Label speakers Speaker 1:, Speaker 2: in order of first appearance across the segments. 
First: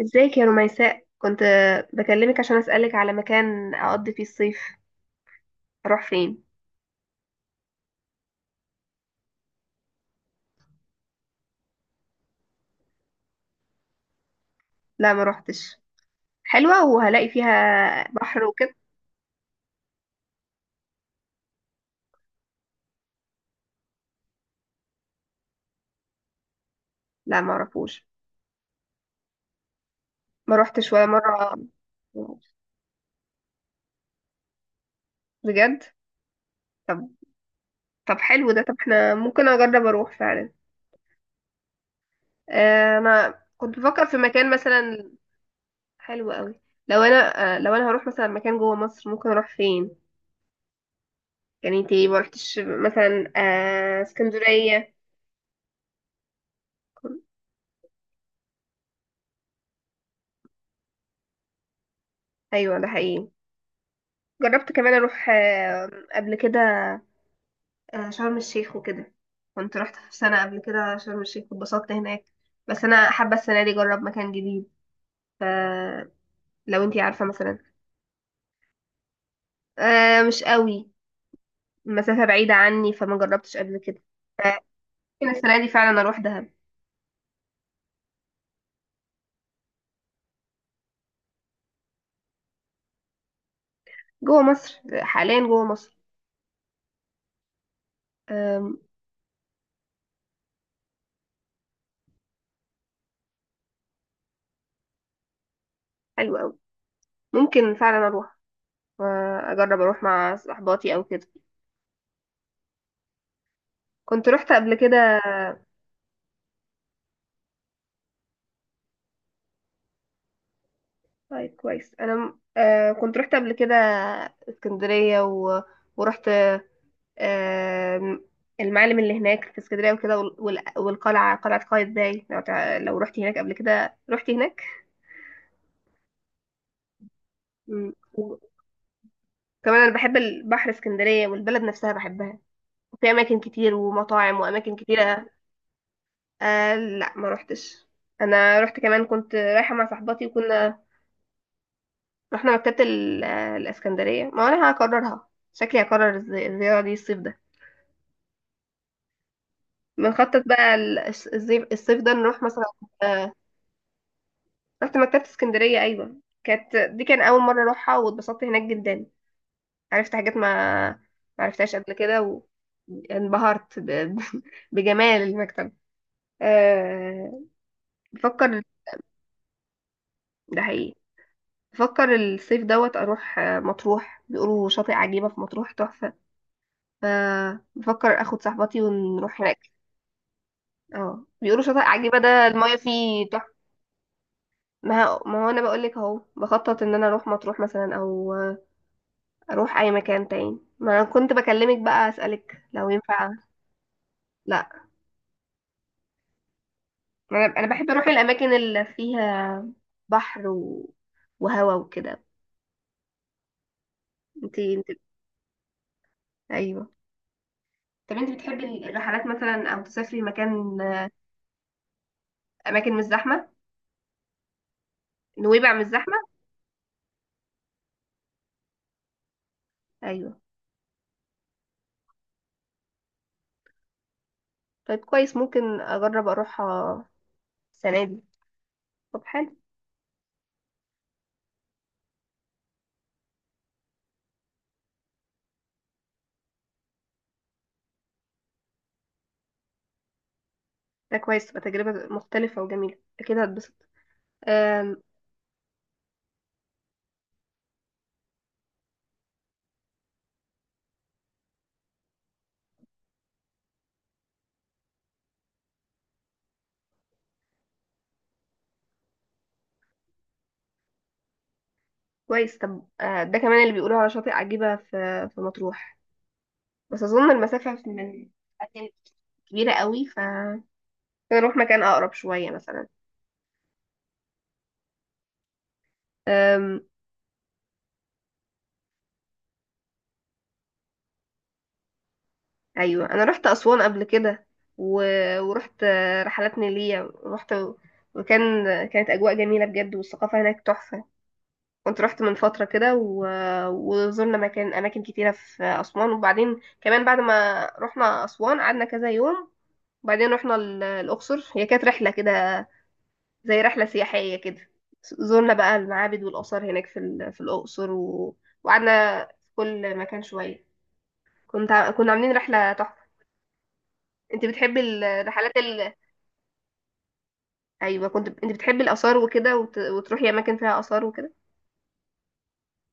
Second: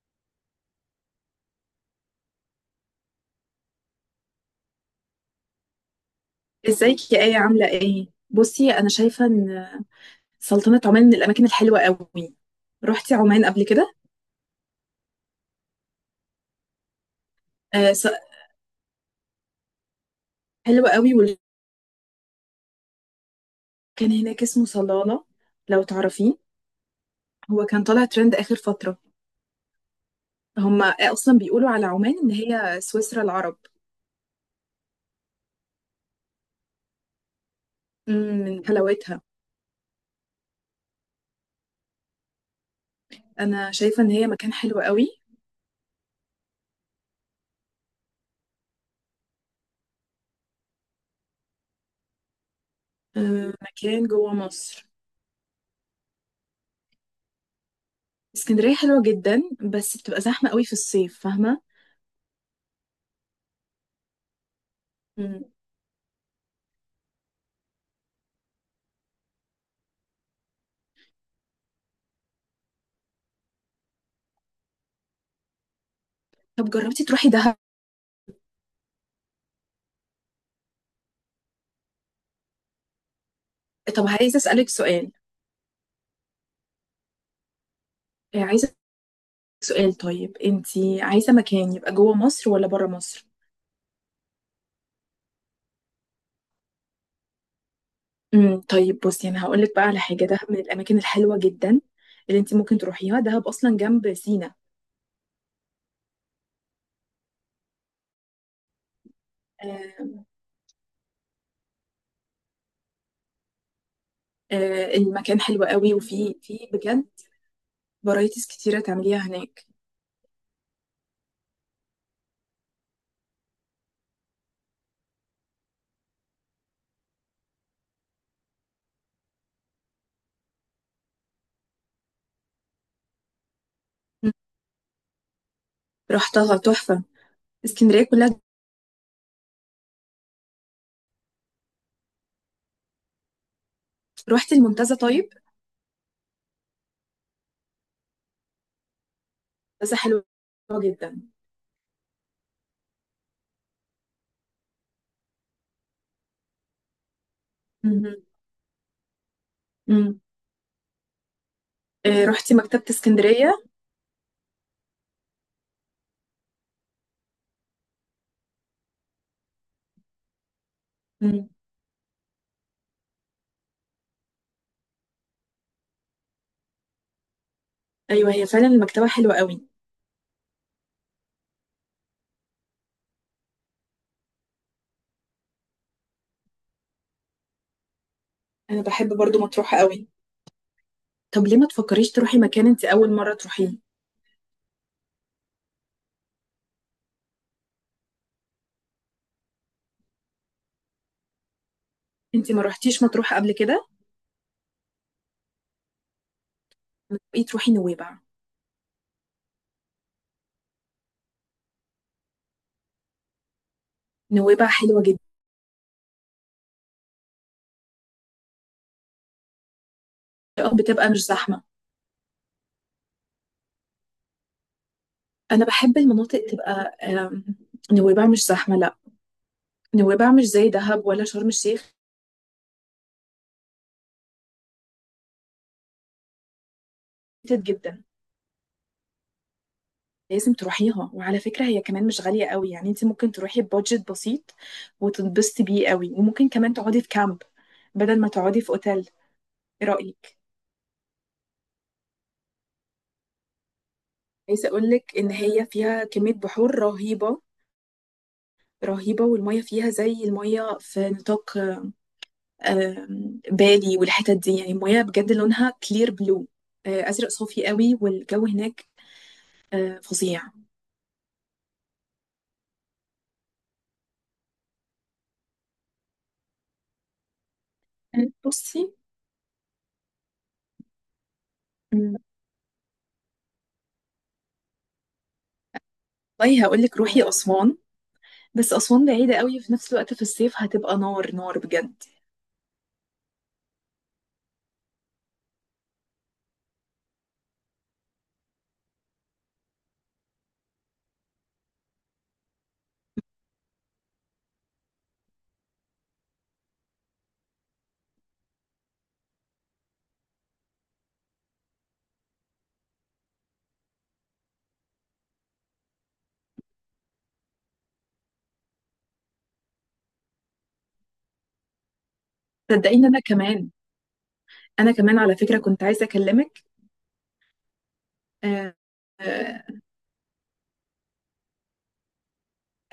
Speaker 1: ازيك يا رميساء؟ كنت بكلمك عشان اسألك على مكان اقضي فيه الصيف، اروح فين؟
Speaker 2: ازيك يا آية، عاملة ايه؟ بصي، أنا شايفة إن سلطنة عمان من الأماكن الحلوة قوي. رحتي عمان قبل كده؟
Speaker 1: لا، ما روحتش. حلوة وهلاقي فيها
Speaker 2: آه س-
Speaker 1: بحر وكده؟
Speaker 2: حلوة قوي. وكان هناك اسمه صلالة، لو تعرفيه.
Speaker 1: لا، ما
Speaker 2: هو كان طالع
Speaker 1: اعرفوش.
Speaker 2: ترند آخر فترة.
Speaker 1: ما
Speaker 2: هما
Speaker 1: روحتش ولا
Speaker 2: أصلا
Speaker 1: مرة.
Speaker 2: بيقولوا على عمان إن هي سويسرا العرب.
Speaker 1: بجد؟ طب
Speaker 2: مم،
Speaker 1: طب حلو ده.
Speaker 2: من
Speaker 1: طب احنا
Speaker 2: حلاوتها.
Speaker 1: ممكن اجرب اروح فعلا. انا
Speaker 2: أنا
Speaker 1: كنت
Speaker 2: شايفة
Speaker 1: بفكر
Speaker 2: إن
Speaker 1: في
Speaker 2: هي
Speaker 1: مكان
Speaker 2: مكان حلو قوي.
Speaker 1: مثلا. حلو قوي. لو انا هروح مثلا مكان جوه مصر، ممكن اروح فين؟ يعني انتي ما روحتش مثلا
Speaker 2: آه، مكان جوه مصر.
Speaker 1: اسكندرية؟
Speaker 2: اسكندرية حلوة جدا، بس بتبقى زحمة قوي في الصيف، فاهمة؟
Speaker 1: ايوه، ده حقيقي. جربت كمان اروح
Speaker 2: مم.
Speaker 1: قبل كده شرم الشيخ وكده. كنت رحت في سنة قبل كده شرم الشيخ واتبسطت هناك، بس انا حابة السنة دي اجرب مكان جديد. فلو
Speaker 2: طب
Speaker 1: انتي
Speaker 2: جربتي
Speaker 1: عارفة
Speaker 2: تروحي دهب؟
Speaker 1: مثلا مش قوي. المسافة بعيدة عني فما جربتش قبل كده.
Speaker 2: طب عايزة أسألك سؤال.
Speaker 1: ممكن السنة دي فعلا اروح دهب.
Speaker 2: آه، عايزة سؤال طيب، انتي عايزة مكان يبقى جوه مصر ولا بره مصر؟
Speaker 1: جوه مصر، حاليا جوه مصر. آم،
Speaker 2: طيب، بصي انا هقولك بقى على حاجة. دهب من الأماكن الحلوة جدا اللي انتي ممكن تروحيها. دهب أصلا جنب سينا.
Speaker 1: حلو قوي. ممكن فعلا اروح. اجرب اروح
Speaker 2: آم،
Speaker 1: مع صحباتي او كده. كنت رحت قبل كده.
Speaker 2: المكان حلو قوي. وفي بجد فرايتيز كتيرة تعمليها هناك.
Speaker 1: طيب كويس، انا كنت رحت قبل كده. اسكندريه ورحت آه المعالم اللي هناك في اسكندريه وكده، والقلعه قلعه قايتباي، لو رحت هناك قبل كده، رحت
Speaker 2: مم.
Speaker 1: هناك.
Speaker 2: رحتها تحفة.
Speaker 1: مم.
Speaker 2: اسكندرية
Speaker 1: وكمان،
Speaker 2: كلها.
Speaker 1: انا بحب البحر، اسكندريه والبلد نفسها بحبها، وفي اماكن كتير ومطاعم
Speaker 2: رحتي
Speaker 1: واماكن
Speaker 2: المنتزه
Speaker 1: كتيره.
Speaker 2: طيب؟
Speaker 1: لا، ما روحتش. انا رحت كمان، كنت رايحه مع
Speaker 2: بس حلوة
Speaker 1: صاحبتي وكنا
Speaker 2: جدا.
Speaker 1: رحنا مكتبه ال... آه، الاسكندريه. ما انا هكررها، شكلي هكرر الزياره دي الصيف ده.
Speaker 2: مم. مم.
Speaker 1: بنخطط بقى الصيف ده نروح
Speaker 2: رحتي
Speaker 1: مثلا.
Speaker 2: مكتبة
Speaker 1: آه،
Speaker 2: اسكندرية؟
Speaker 1: رحت مكتبة اسكندرية، أيوة، كانت دي كان أول مرة أروحها واتبسطت هناك جدا. عرفت حاجات ما
Speaker 2: مم.
Speaker 1: عرفتهاش قبل كده، وانبهرت بجمال المكتبة. أه...
Speaker 2: أيوة، هي
Speaker 1: بفكر،
Speaker 2: فعلا المكتبة حلوة قوي.
Speaker 1: ده حقيقي. بفكر الصيف دوت أروح مطروح. بيقولوا شاطئ عجيبة في مطروح تحفة، فبفكر أخد صاحبتي
Speaker 2: أنا بحب برضو
Speaker 1: ونروح هناك.
Speaker 2: مطروحة قوي.
Speaker 1: اه
Speaker 2: طب ليه
Speaker 1: بيقولوا
Speaker 2: ما
Speaker 1: شاطئ
Speaker 2: تفكريش
Speaker 1: عجيبة
Speaker 2: تروحي
Speaker 1: ده
Speaker 2: مكان
Speaker 1: المايه
Speaker 2: انت اول
Speaker 1: فيه
Speaker 2: مره
Speaker 1: تحفة.
Speaker 2: تروحيه؟
Speaker 1: ما هو انا بقول لك اهو، بخطط ان انا اروح مطروح مثلا، او اروح اي مكان تاني. ما انا كنت بكلمك بقى
Speaker 2: انت
Speaker 1: اسالك
Speaker 2: ما
Speaker 1: لو
Speaker 2: روحتيش
Speaker 1: ينفع.
Speaker 2: مطروح قبل كده؟
Speaker 1: لا،
Speaker 2: ما تبقي
Speaker 1: ما انا
Speaker 2: تروحي
Speaker 1: بحب اروح
Speaker 2: نويبع.
Speaker 1: الاماكن اللي فيها بحر وهوا وكده. انت
Speaker 2: نويبع
Speaker 1: انت
Speaker 2: حلوه جدا.
Speaker 1: ايوه. طب انت بتحبي الرحلات مثلا او تسافري مكان؟
Speaker 2: بتبقى مش زحمه.
Speaker 1: اماكن مش زحمه،
Speaker 2: انا
Speaker 1: نويبع مش
Speaker 2: بحب
Speaker 1: زحمه.
Speaker 2: المناطق تبقى. آم، نويبع مش زحمه، لا. نويبع
Speaker 1: ايوه،
Speaker 2: مش زي دهب ولا شرم الشيخ.
Speaker 1: طيب كويس. ممكن اجرب اروحها
Speaker 2: كتير جدا.
Speaker 1: السنه دي. طب حلو.
Speaker 2: لازم تروحيها. وعلى فكره هي كمان مش غاليه قوي، يعني انت ممكن تروحي ببادجت بسيط وتتبسطي بيه قوي. وممكن كمان تقعدي في كامب بدل ما تقعدي في اوتيل. ايه رايك؟
Speaker 1: ده كويس، تبقى تجربه مختلفه وجميله، اكيد هتبسط.
Speaker 2: عايزه اقول
Speaker 1: أم،
Speaker 2: لك ان هي فيها كميه بحور رهيبه. رهيبة، والمية فيها زي المية في نطاق بالي والحتت دي. يعني المية بجد لونها كلير بلو، أزرق صافي قوي. والجو هناك فظيع.
Speaker 1: كويس. طب ده كمان اللي بيقولوا على شاطئ عجيبة في مطروح. بس أظن المسافة من أتين
Speaker 2: بصي،
Speaker 1: كبيرة قوي، نروح مكان أقرب
Speaker 2: مم،
Speaker 1: شوية مثلا.
Speaker 2: والله
Speaker 1: أم...
Speaker 2: هقول لك روحي أسوان. بس أسوان بعيدة قوي، في نفس الوقت في الصيف هتبقى نار نار بجد.
Speaker 1: أيوة، أنا رحت أسوان قبل كده و... ورحت رحلات نيلية. رحت وكان كانت أجواء جميلة بجد والثقافة هناك تحفة. كنت رحت من فترة كده وزرنا أماكن كتيرة في أسوان. وبعدين كمان، بعد ما رحنا أسوان قعدنا كذا يوم، وبعدين رحنا الأقصر. هي كانت رحلة كده، زي رحلة سياحية كده. زورنا بقى المعابد والآثار هناك في الأقصر وقعدنا في كل مكان شوية. كنا عاملين رحلة تحفة.
Speaker 2: صدقيني، أنا كمان.
Speaker 1: انت بتحبي
Speaker 2: أنا كمان على
Speaker 1: الرحلات
Speaker 2: فكرة كنت عايزة أكلمك.
Speaker 1: ايوه كنت. انت
Speaker 2: آه،
Speaker 1: بتحبي الآثار وكده
Speaker 2: آه،
Speaker 1: وتروحي أماكن فيها آثار وكده.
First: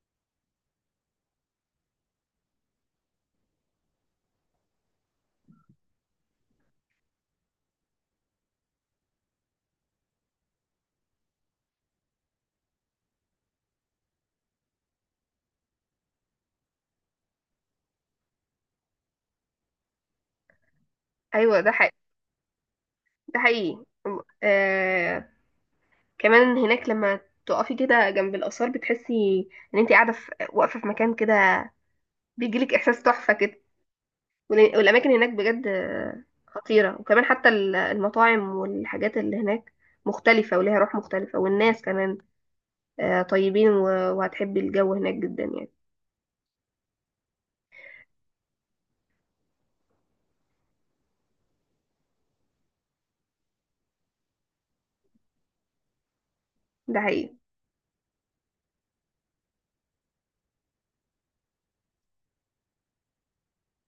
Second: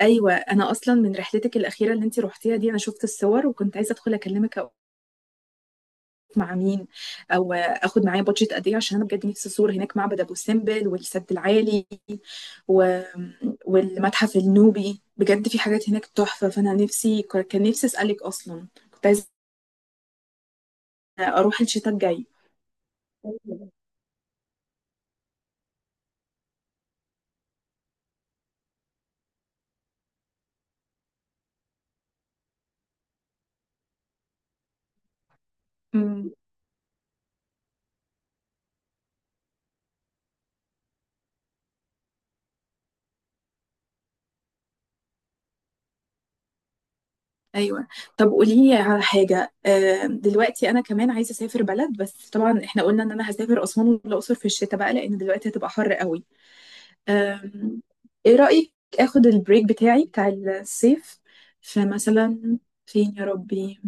Speaker 2: أيوة، أنا أصلا من رحلتك الأخيرة اللي أنت روحتيها دي، أنا شفت الصور وكنت عايزة أدخل أكلمك مع مين، او اخد معايا بادجت قد ايه، عشان انا بجد نفسي ازور هناك معبد ابو سمبل والسد العالي و... والمتحف النوبي. بجد في حاجات هناك تحفة. فانا نفسي اسالك اصلا. كنت عايزة
Speaker 1: ايوه،
Speaker 2: اروح
Speaker 1: ده
Speaker 2: الشتاء
Speaker 1: حقيقي.
Speaker 2: الجاي.
Speaker 1: ده حقيقي آه... كمان هناك، لما تقفي كده جنب الآثار بتحسي ان انت واقفة في مكان كده، بيجيلك إحساس تحفة كده. والأماكن هناك بجد
Speaker 2: امم
Speaker 1: خطيرة. وكمان حتى المطاعم والحاجات اللي هناك مختلفة وليها روح مختلفة. والناس كمان طيبين، وهتحبي الجو هناك جدا يعني.
Speaker 2: ايوه. طب قولي لي على حاجه. دلوقتي انا كمان عايزه اسافر بلد. بس طبعا احنا قلنا ان انا هسافر اسوان والاقصر في الشتاء بقى، لان دلوقتي هتبقى حر قوي.
Speaker 1: ده حقيقي.
Speaker 2: أم، ايه رأيك اخد البريك بتاعي بتاع الصيف، فمثلا فين يا ربي؟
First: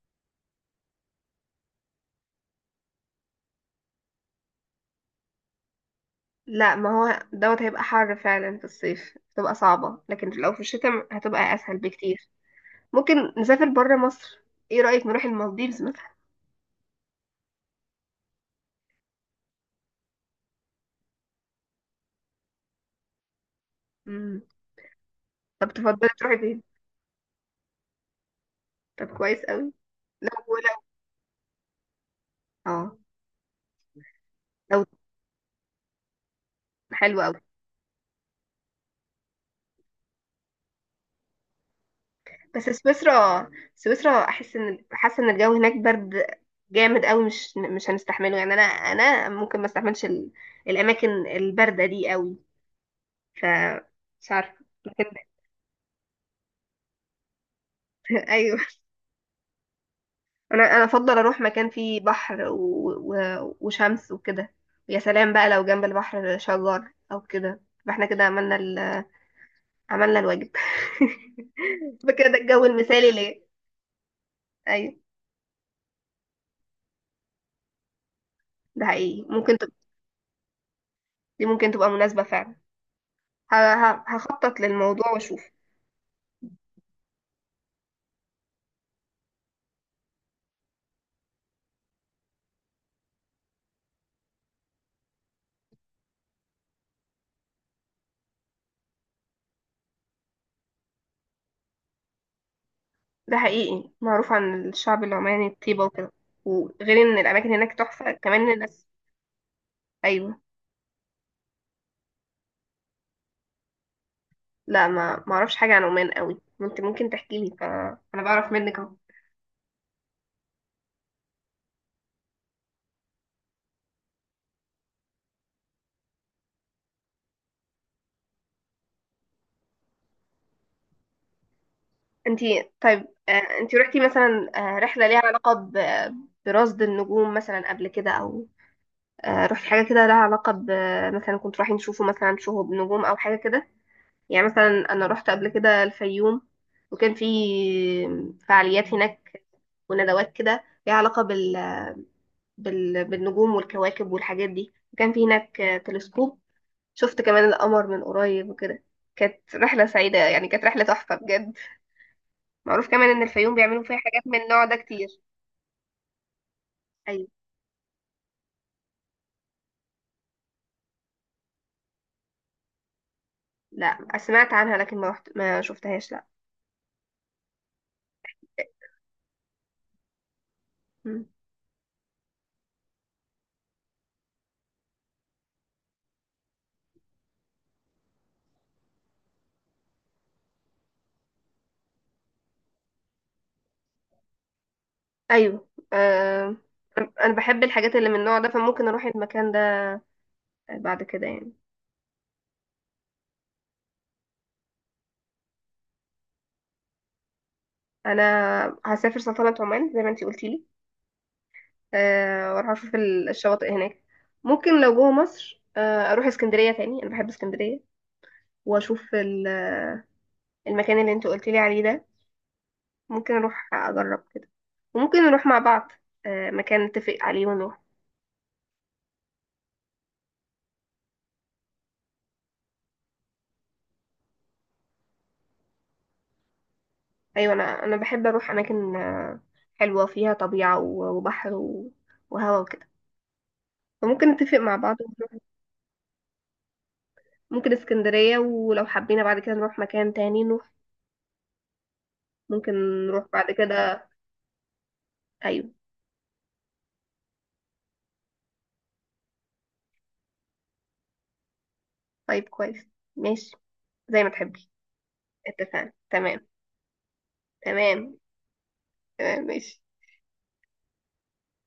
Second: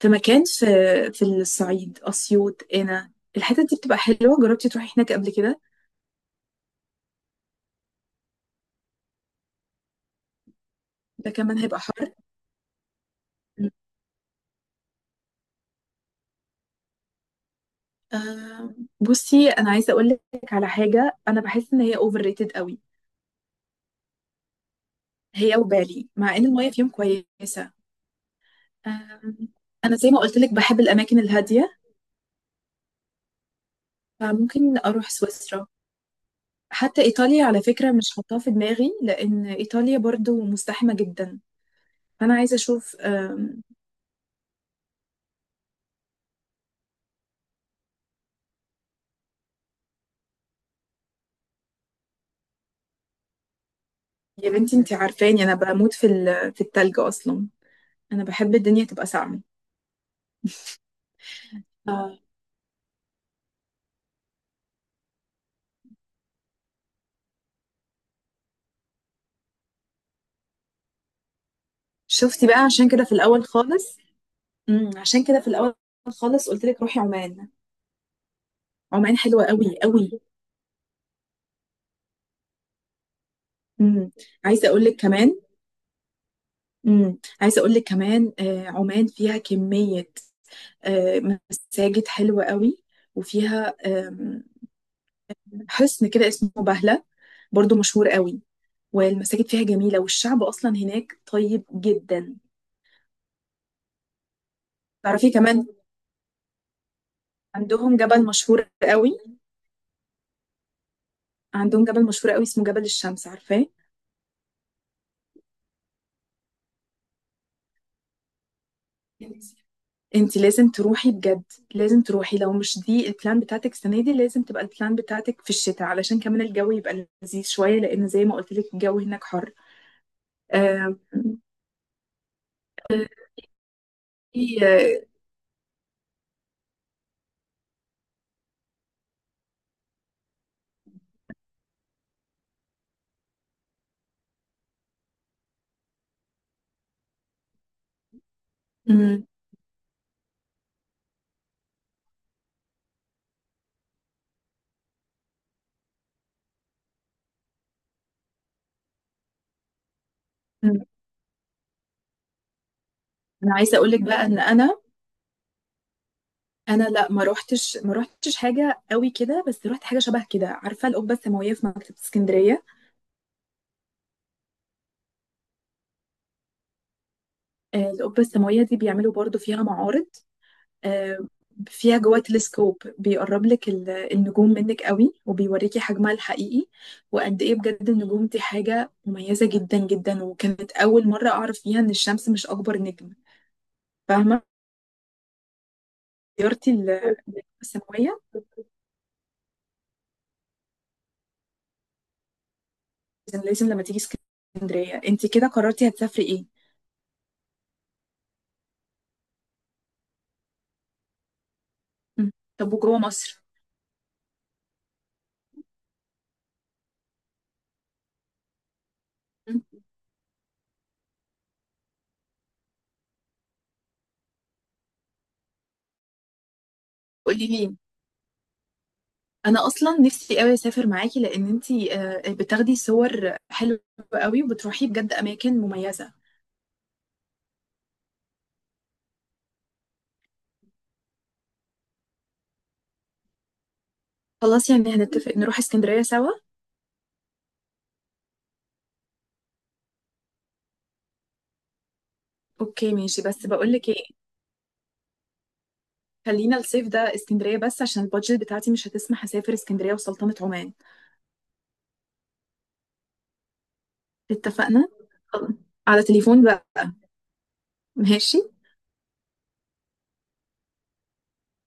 Speaker 2: في مكان في الصعيد، أسيوط. هنا الحتة دي بتبقى حلوة. جربتي تروحي هناك قبل كده؟
Speaker 1: لا، ما هو دوت هيبقى حر فعلا، في الصيف هتبقى صعبة، لكن لو في الشتاء
Speaker 2: ده
Speaker 1: هتبقى
Speaker 2: كمان
Speaker 1: أسهل
Speaker 2: هيبقى حر.
Speaker 1: بكتير. ممكن نسافر برا مصر. ايه رأيك نروح المالديفز مثلا؟
Speaker 2: بصي، انا عايزة اقول لك على حاجة. انا بحس ان هي اوفر ريتد قوي،
Speaker 1: مم.
Speaker 2: هي
Speaker 1: طب
Speaker 2: وبالي،
Speaker 1: تفضلي
Speaker 2: مع
Speaker 1: تروحي
Speaker 2: ان
Speaker 1: فين؟
Speaker 2: المية فيهم كويسة.
Speaker 1: طب كويس
Speaker 2: أم،
Speaker 1: قوي.
Speaker 2: انا زي ما قلت لك
Speaker 1: لو
Speaker 2: بحب
Speaker 1: لو
Speaker 2: الاماكن الهادية،
Speaker 1: اه
Speaker 2: فممكن
Speaker 1: لو
Speaker 2: اروح سويسرا. حتى
Speaker 1: حلو قوي.
Speaker 2: إيطاليا على فكرة مش حاطاه في دماغي، لأن إيطاليا برضو مزدحمة جدا. فأنا عايزة
Speaker 1: بس
Speaker 2: أشوف.
Speaker 1: سويسرا سويسرا احس ان حاسه الجو هناك برد جامد قوي. مش هنستحمله يعني، انا ممكن ما استحملش الاماكن البارده دي قوي. ف مش
Speaker 2: يا
Speaker 1: عارفه،
Speaker 2: بنتي أنتي
Speaker 1: لكن
Speaker 2: عارفاني، أنا بموت في في التلج أصلا. أنا بحب
Speaker 1: ايوه،
Speaker 2: الدنيا تبقى ساقعة.
Speaker 1: انا افضل اروح مكان فيه
Speaker 2: اه
Speaker 1: بحر وشمس وكده. يا سلام بقى لو جنب البحر شجر او كده، يبقى احنا كده عملنا عملنا الواجب. يبقى كده ده
Speaker 2: شفتي بقى؟
Speaker 1: الجو
Speaker 2: عشان كده
Speaker 1: المثالي
Speaker 2: في الأول
Speaker 1: ليه.
Speaker 2: خالص،
Speaker 1: ايوه،
Speaker 2: عشان كده في الأول خالص قلت لك روحي عمان.
Speaker 1: ده
Speaker 2: عمان
Speaker 1: حقيقي.
Speaker 2: حلوة
Speaker 1: ممكن
Speaker 2: قوي قوي.
Speaker 1: دي ممكن تبقى مناسبه فعلا.
Speaker 2: مم.
Speaker 1: هخطط
Speaker 2: عايزة أقول لك
Speaker 1: للموضوع
Speaker 2: كمان.
Speaker 1: واشوف.
Speaker 2: مم. عايزة أقول لك كمان، عمان فيها كمية آه، مساجد حلوة قوي، وفيها حصن كده اسمه بهلة، برضو مشهور قوي. والمساجد فيها جميلة، والشعب أصلا هناك طيب جدا.
Speaker 1: ده حقيقي، معروف عن الشعب
Speaker 2: تعرفي
Speaker 1: العماني
Speaker 2: كمان،
Speaker 1: الطيبة وكده. وغير ان الاماكن هناك
Speaker 2: عندهم
Speaker 1: تحفة،
Speaker 2: جبل
Speaker 1: كمان
Speaker 2: مشهور
Speaker 1: الناس.
Speaker 2: قوي
Speaker 1: ايوه.
Speaker 2: عندهم جبل مشهور قوي اسمه جبل الشمس، عارفاه؟
Speaker 1: لا، ما اعرفش حاجة عن عمان قوي. انت ممكن تحكي لي، فانا بعرف منك اهو.
Speaker 2: انت لازم تروحي بجد. لازم تروحي. لو مش دي البلان بتاعتك السنة دي، لازم تبقى البلان بتاعتك في الشتاء، علشان كمان الجو يبقى لذيذ شوية، لأن زي ما قلت لك الجو هناك حر. آم،
Speaker 1: انت، طيب انت رحتي مثلا
Speaker 2: في- آه،
Speaker 1: رحلة ليها علاقة برصد النجوم مثلا قبل كده، او رحتي حاجة كده لها علاقة مثلا كنت رايحين نشوفوا مثلا شهب نجوم او حاجة كده؟ يعني مثلا انا رحت قبل كده الفيوم وكان في فعاليات
Speaker 2: مم،
Speaker 1: هناك وندوات كده ليها علاقة بالنجوم والكواكب والحاجات دي. وكان في هناك تلسكوب، شفت كمان القمر من قريب وكده. كانت رحلة سعيدة يعني، كانت رحلة
Speaker 2: مم.
Speaker 1: تحفة بجد. معروف كمان إن الفيوم
Speaker 2: أنا عايزة
Speaker 1: بيعملوا
Speaker 2: أقول
Speaker 1: فيها
Speaker 2: لك
Speaker 1: حاجات
Speaker 2: بقى إن
Speaker 1: من النوع ده
Speaker 2: أنا
Speaker 1: كتير.
Speaker 2: انا لا،
Speaker 1: أيوة.
Speaker 2: ما روحتش حاجه قوي كده، بس روحت حاجه شبه كده. عارفه القبه السماويه في مكتبه اسكندريه؟
Speaker 1: لا، سمعت عنها لكن ما رحت، ما شفتهاش، لا.
Speaker 2: القبه السماويه دي بيعملوا برضو فيها معارض. آه،
Speaker 1: مم.
Speaker 2: فيها جوه تلسكوب بيقرب لك النجوم منك قوي، وبيوريكي حجمها الحقيقي وقد ايه. بجد النجوم دي حاجه مميزه جدا جدا. وكانت اول مره اعرف فيها ان الشمس مش اكبر نجم، فاهمه؟
Speaker 1: أيوة. آه...
Speaker 2: زيارتي
Speaker 1: أنا
Speaker 2: القبه
Speaker 1: بحب الحاجات اللي من
Speaker 2: السماويه.
Speaker 1: النوع ده، فممكن أروح المكان ده بعد كده يعني.
Speaker 2: لازم لازم لما تيجي اسكندريه. انت كده قررتي هتسافري ايه؟
Speaker 1: أنا هسافر سلطنة عمان زي ما انتي قلتيلي.
Speaker 2: م.
Speaker 1: واروح
Speaker 2: طب
Speaker 1: اشوف
Speaker 2: وجوه مصر؟
Speaker 1: الشواطئ هناك. ممكن لو جوه مصر اروح اسكندريه تاني، انا بحب اسكندريه. واشوف المكان اللي انت قلت لي عليه ده. ممكن اروح اجرب كده، وممكن نروح مع بعض مكان نتفق عليه
Speaker 2: قولي لي.
Speaker 1: ونروح.
Speaker 2: انا اصلا نفسي قوي اسافر معاكي، لان انتي بتاخدي صور حلوه قوي وبتروحي بجد اماكن مميزه.
Speaker 1: ايوه، انا بحب اروح اماكن حلوه فيها طبيعه، وبحر وهوا وكده. فممكن نتفق
Speaker 2: خلاص،
Speaker 1: مع
Speaker 2: يعني
Speaker 1: بعض
Speaker 2: هنتفق
Speaker 1: ونروح.
Speaker 2: نروح اسكندريه سوا.
Speaker 1: ممكن اسكندريه، ولو حبينا بعد كده نروح مكان تاني نروح. ممكن
Speaker 2: اوكي، ماشي.
Speaker 1: نروح
Speaker 2: بس
Speaker 1: بعد
Speaker 2: بقولك ايه،
Speaker 1: كده. ايوه،
Speaker 2: خلينا الصيف ده اسكندريه بس، عشان البادجت بتاعتي مش هتسمح اسافر اسكندريه وسلطنه عمان.
Speaker 1: طيب كويس، ماشي، زي ما تحبي.
Speaker 2: اتفقنا. خلاص.
Speaker 1: اتفقنا،
Speaker 2: على تليفون
Speaker 1: تمام.
Speaker 2: بقى.
Speaker 1: تمام،
Speaker 2: ماشي.
Speaker 1: تمام، ماشي.